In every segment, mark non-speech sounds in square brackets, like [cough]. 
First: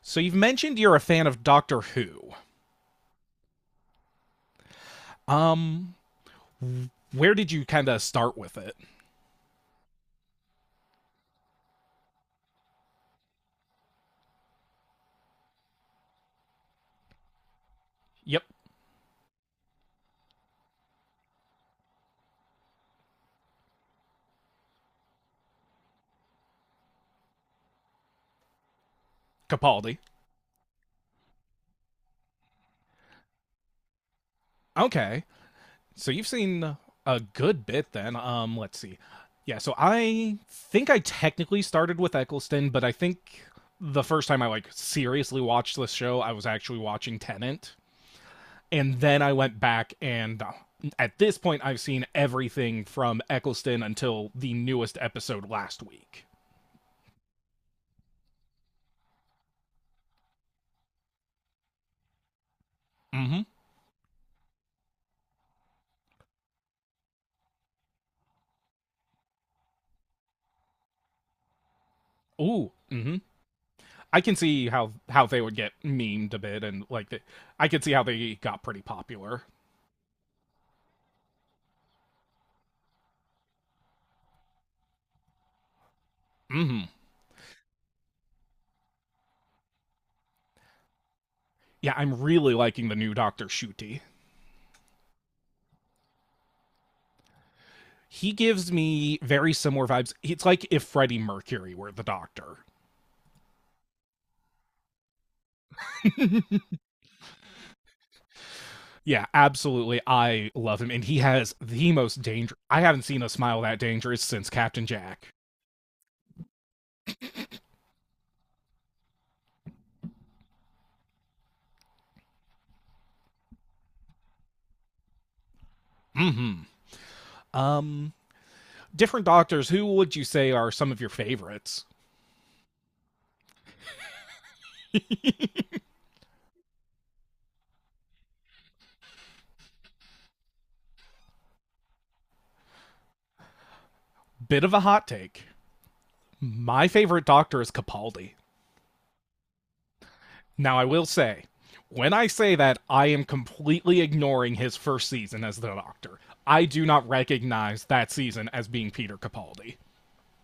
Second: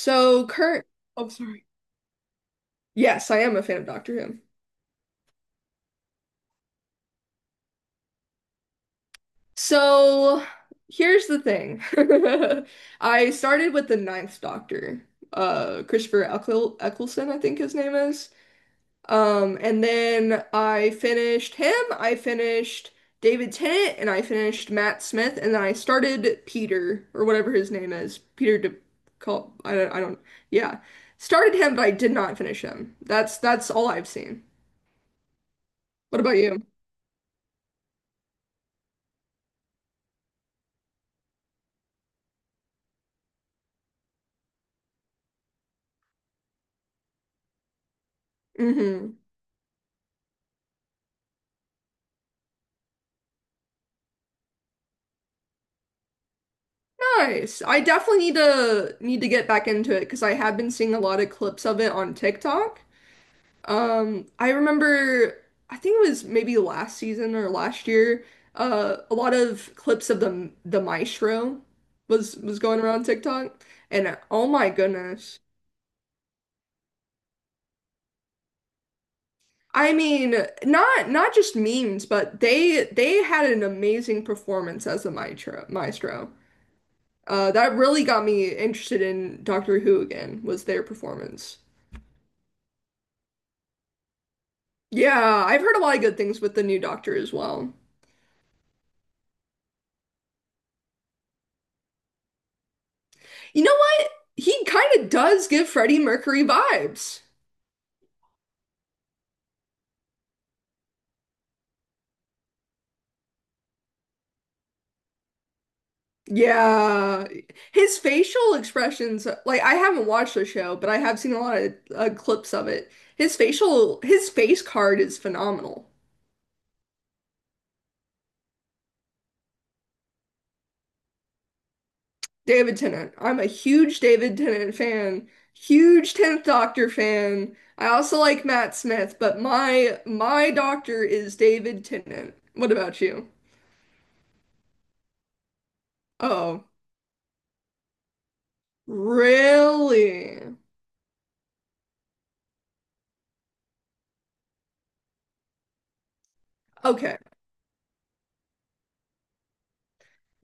So you've mentioned you're a fan oh, of sorry. Doctor Who. Yes, I am a fan of Doctor Who. Um, where did you kind of start with it? So here's the thing. [laughs] I started with the Ninth Doctor, Christopher Eccleston, I think his name is. Yep, And then I finished David Tennant, and I finished Matt Smith, and then I started Peter, or whatever his name is, Peter De call Capaldi. I don't, yeah. Started him, but I did not finish him. That's all I've seen. Okay, so What you've about you? seen a good bit then. Let's see. Yeah, so I think I technically started with Eccleston, but I think the first time I like seriously watched this show, I was actually watching Tenant, and Hmm. then I went back and at this point I've seen everything from Eccleston until the newest episode last week. Nice. I definitely need to get back into it because I have been seeing a lot of clips of it on TikTok. Mm-hmm. I remember I think it was maybe last season or last year, a lot of clips of the maestro was Ooh. going around Mm-hmm. TikTok, and I can oh see my how goodness. they would get memed a bit, and like I could see how they got pretty popular. I mean, not just memes, but they had an amazing performance as the maestro. Hmm That really got me interested in Doctor Who again, was their performance. Yeah, I'm really liking the new Doctor Shuti. Yeah, I've heard a lot of good things with the new Doctor as well. He gives me very similar vibes. It's like if Freddie Mercury were the Doctor. You know what? He kind of does give Freddie Mercury vibes. Yeah, absolutely. I love him, and he has the most dangerous. I haven't seen a smile that dangerous since Captain Jack. Yeah, his facial expressions, like I haven't watched the show, but I have seen a lot of clips of it. His face card is phenomenal. Hmm Um, Different Doctors. Who would you say are some of your favorites? David Tennant. I'm a huge David Tennant fan, huge 10th Doctor fan. I also like Matt Smith, but my doctor is David Tennant. What about you? Bit of a hot take. Oh. My favorite Doctor is Capaldi. Really? Now, I will say, when I say that, I am completely ignoring his first season as the Doctor. I do not Okay. recognize that season as being Peter Capaldi.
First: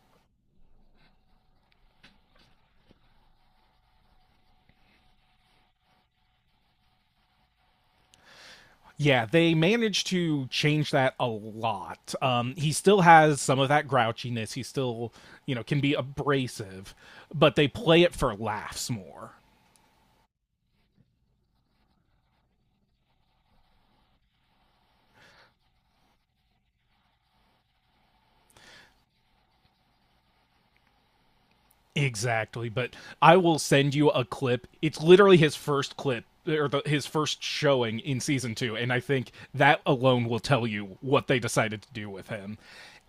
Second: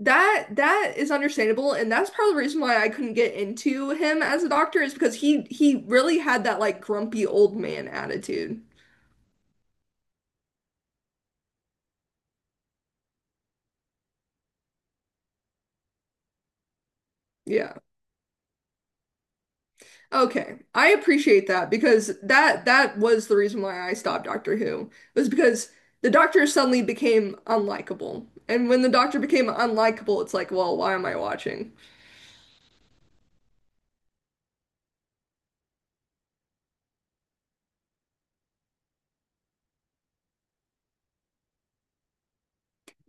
That is understandable, and that's part of the reason why I couldn't get into him as a doctor is because he really had that like grumpy old man attitude. Yeah, they managed to change that a lot. He still has some of that grouchiness. He still, you know, can be abrasive, but they Yeah. play it for laughs more. Okay. I appreciate that because that was the reason why I stopped Doctor Who was because the doctor suddenly became unlikable. And when the doctor became unlikable, it's like, well, why am I watching? Exactly, but I will send you a clip. It's literally his first clip or his first showing in season 2, and I think that alone will tell you what they decided to do with him.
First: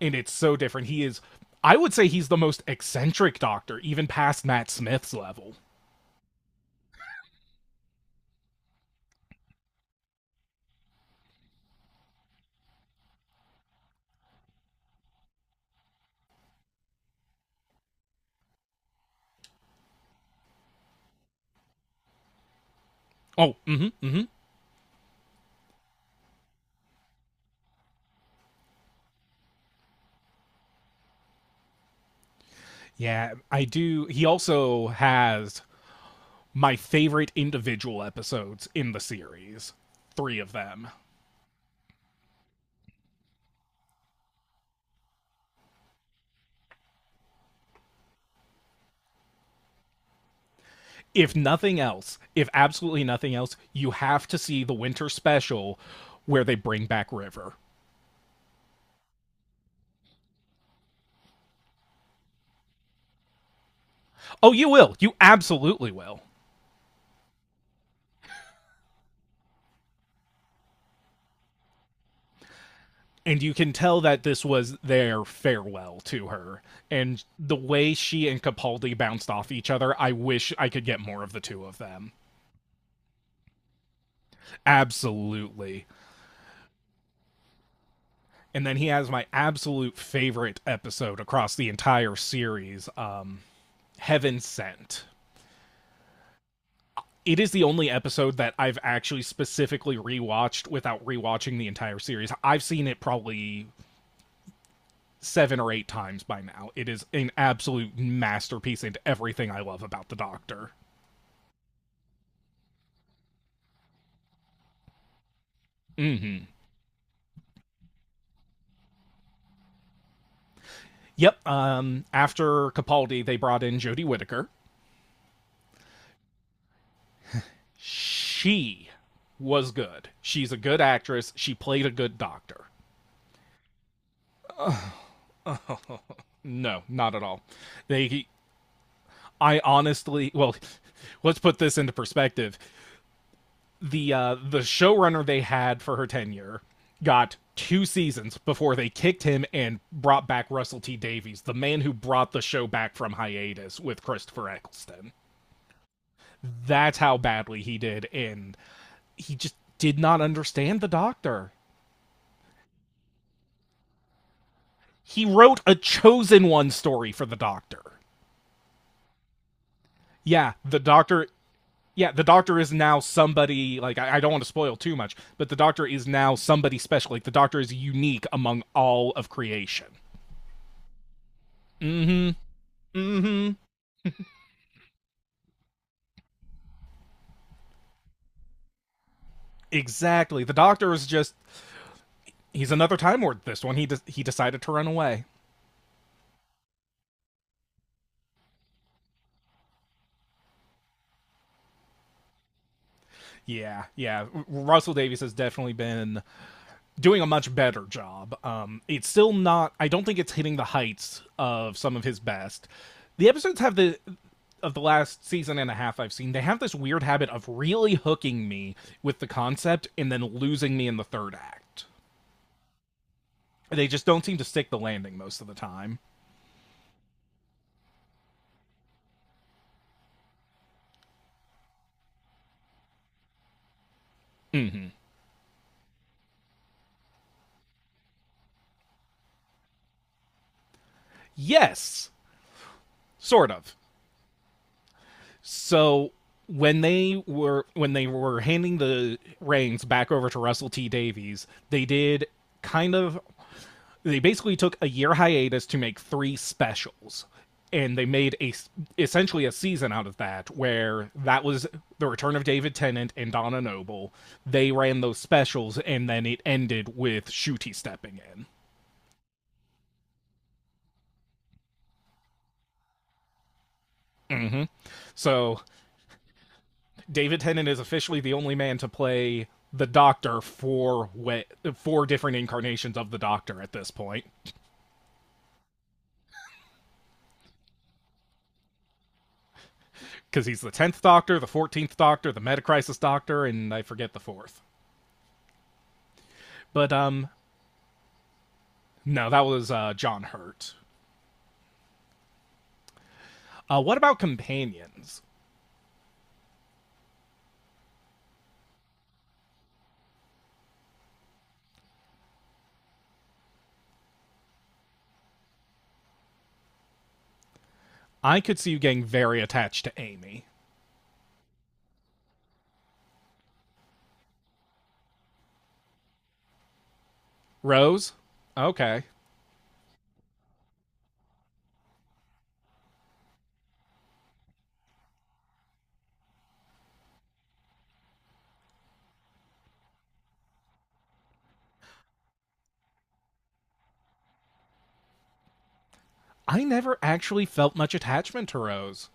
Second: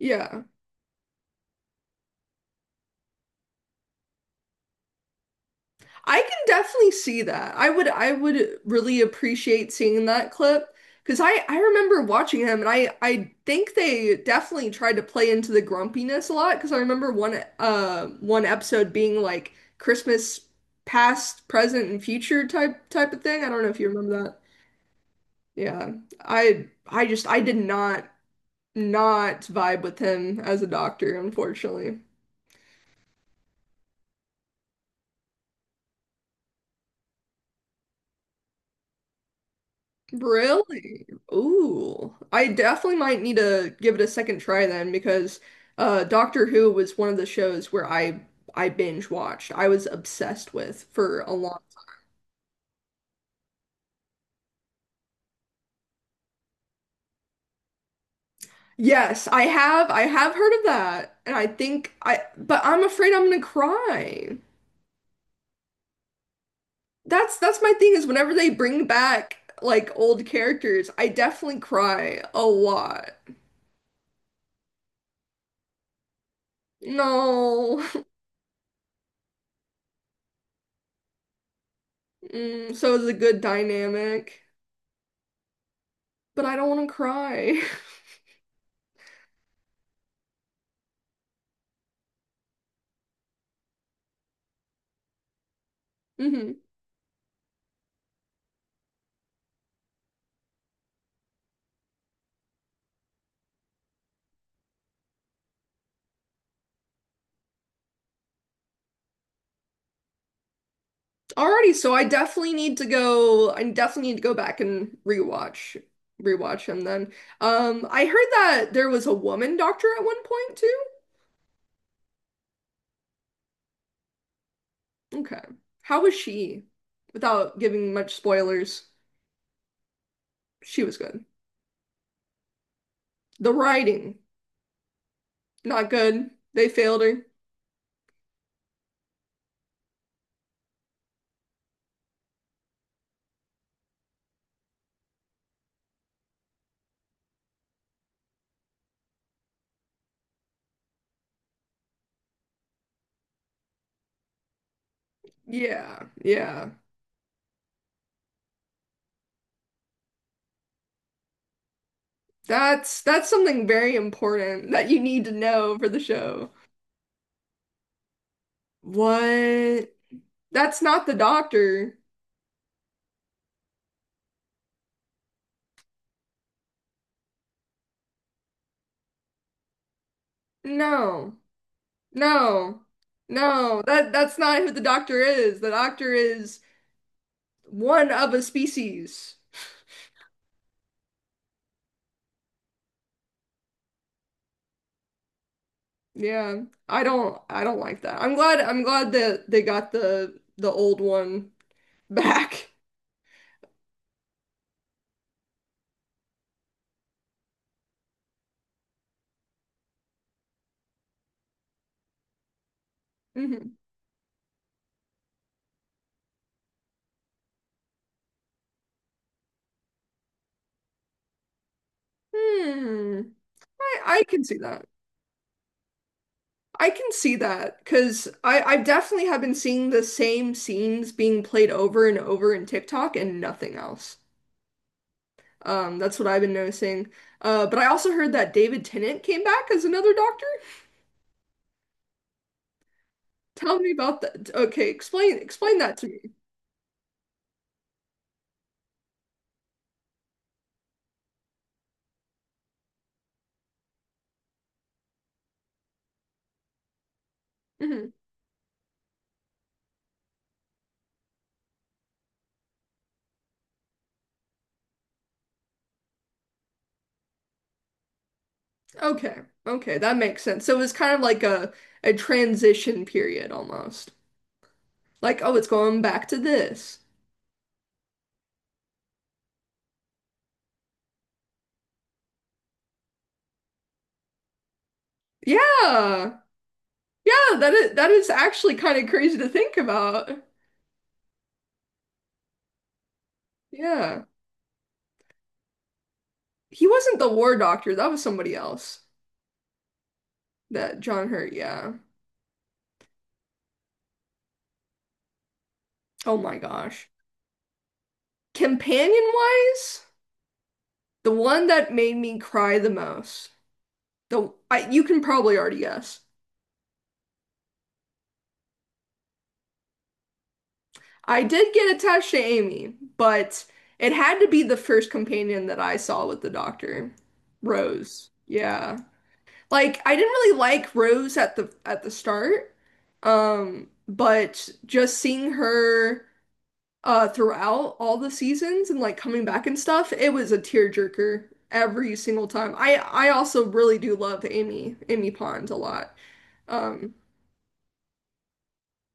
And it's so different. He is I would say he's the most eccentric doctor even past Matt Smith's level. I can definitely see that. I would really appreciate seeing that clip because I remember watching him and I think they definitely tried to play into the grumpiness a lot because I remember one one episode being like Christmas past, present, and future type of thing. I Oh, don't know mm if you mhm, mm remember mhm. that. Yeah. I just I did not vibe with him as a doctor, unfortunately. Yeah, I do. He also has my favorite individual episodes in the series. three of them. Really? Ooh. I definitely might need to give it a second try then because Doctor Who was one of the shows where I binge watched. I was obsessed with for a If long. nothing else, if absolutely nothing else, you have to see the winter special where they bring back River. Yes, I have heard of that. And I think I but I'm afraid I'm gonna cry. Oh, you will. You absolutely will. That's my thing is whenever they bring back like old characters, I definitely cry a lot. And you can tell that this was their farewell to her. And the No. way [laughs] she and Capaldi bounced off each other, I wish I could get more of the two of them. Mm, so it's a good dynamic, Absolutely. but I don't want to cry. And then he has my absolute favorite episode across the entire series, Heaven Sent. [laughs] Mhm. It is the only episode that I've actually specifically rewatched without rewatching the entire series. I've seen it probably 7 or 8 times by now. It is an absolute masterpiece into everything I love about the Doctor. Alrighty, so I definitely need to go. I definitely need to go back and rewatch Mm-hmm. rewatch him then. I heard that there was a woman doctor at one point too. Yep. After Capaldi, they brought in Jodie Whittaker. Okay. How was she? Without giving much spoilers, She was good. She's a good she was good. actress. She played a good Doctor. The writing, not good. They No, failed not at her. all. They, I honestly, well, [laughs] let's put this into perspective. The the showrunner they had for her tenure got 2 seasons before they kicked him and brought back Russell T Davies, the man who brought the show back from hiatus with Christopher Eccleston. Yeah, yeah. That's how badly he did, and he just did not understand the Doctor. That's something very important that you need He to wrote a know for the chosen show. one story for the Doctor. What? Yeah, the That's not the Doctor. doctor. Yeah, the Doctor is now somebody like I don't want to spoil too much, but the Doctor is now somebody special. Like the Doctor is unique among all of creation. No. Mm-hmm. No, Mm-hmm. no, that's not who the doctor is. The doctor is one of a species. Exactly. The doctor is just he's another time lord this one. He decided to run away. Yeah, I don't like that. I'm glad that they got the old one [laughs] back. Yeah, yeah. Russell Davies has definitely been doing a much better job. It's still not I don't think it's hitting the heights of some of his best. The episodes have Mhm. the Of the last season and a half I've seen, they have this weird habit of really hooking me with the concept and then losing me in the third act. Hmm. They I just don't I seem to can see stick the that. landing most of the time. I can see that because I definitely have been seeing the same scenes being played over and over in TikTok and nothing else. That's what I've been noticing. But I also heard that David Tennant came back as another doctor. Yes, sort of. Tell me about that. Okay, explain that to So me. When they were handing the reins back over to Russell T Davies, they did kind of they basically took a year hiatus to make three specials and they Hmm. made a essentially a season out of that where that was the return of David Tennant and Donna Noble. They ran those specials and then it ended with Shooty stepping in. Okay, okay, that makes sense. So it was kind of like a transition period almost. Mm-hmm. Like, oh, So it's going back to this. David Tennant is officially the only man to play the Doctor four way, four different incarnations of the Doctor at this point, Yeah, yeah, that is actually kind of crazy to think about. because he's the tenth Doctor, the 14th Doctor, the Metacrisis Doctor, and I forget the Yeah, fourth. he But wasn't the war doctor. That was somebody else. no, that was John Hurt. That John Hurt. Yeah. What about companions? Oh my gosh. Companion wise, the one that made me cry the most. You can probably already guess. I could see you getting very attached to Amy. I did get attached to Amy, but it had to be the first companion that I saw with the doctor, Rose? Rose. Yeah. Okay. Like I didn't really like Rose at the start. But just seeing her throughout all the seasons and like coming back and stuff, it was a tearjerker every single time. I also really do love Amy Pond a lot. I never Um, actually felt much attachment to Rose.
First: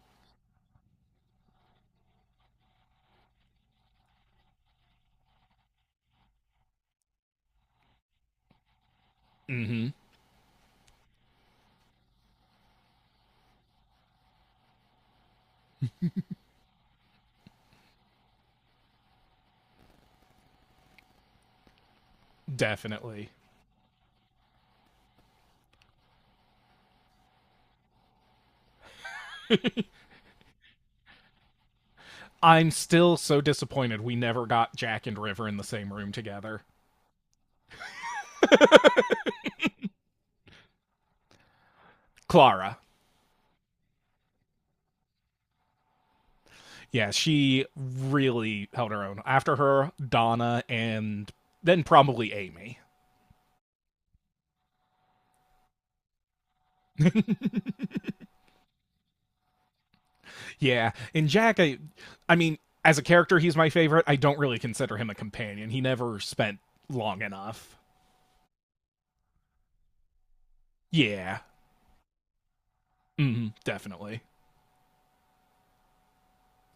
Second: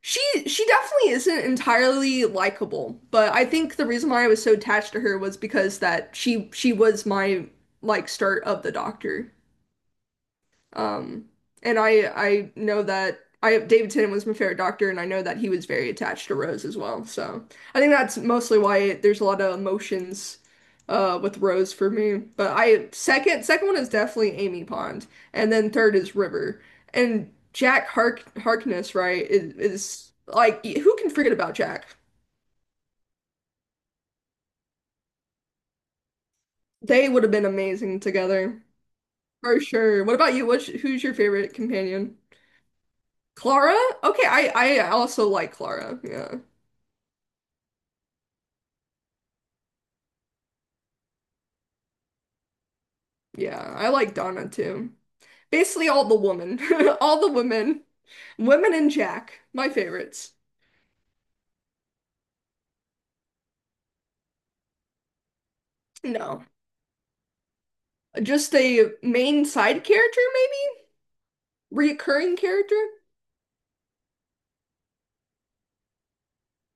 She she definitely isn't entirely likable, but I think the reason why I was so attached to her was because that she was my like start of the Doctor. Mm hmm. Um, and I know that I David Tennant was my favorite Doctor, and I know that he was very attached to Rose as well. So I think that's mostly why there's a lot of emotions with Rose for me. But I Definitely. second one is definitely Amy Pond, and then third is River. And Jack Harkness, right, is like who can forget about Jack? I'm still so disappointed we never got Jack and River in the same room together. They would have been amazing together. For sure. What about you? Who's your favorite companion? Clara. Clara? Okay, I also like Clara. Yeah. Yeah, she really held her own. After her, Donna and then probably Amy. Yeah, I like Donna too. Basically, all the women, [laughs] all the women, women and Jack, my favorites. Yeah, and Jack I mean, as a character he's my favorite. I don't really consider him a companion. He never No, spent long enough. just a main side character, maybe? Yeah. Reoccurring character? Hmm, definitely.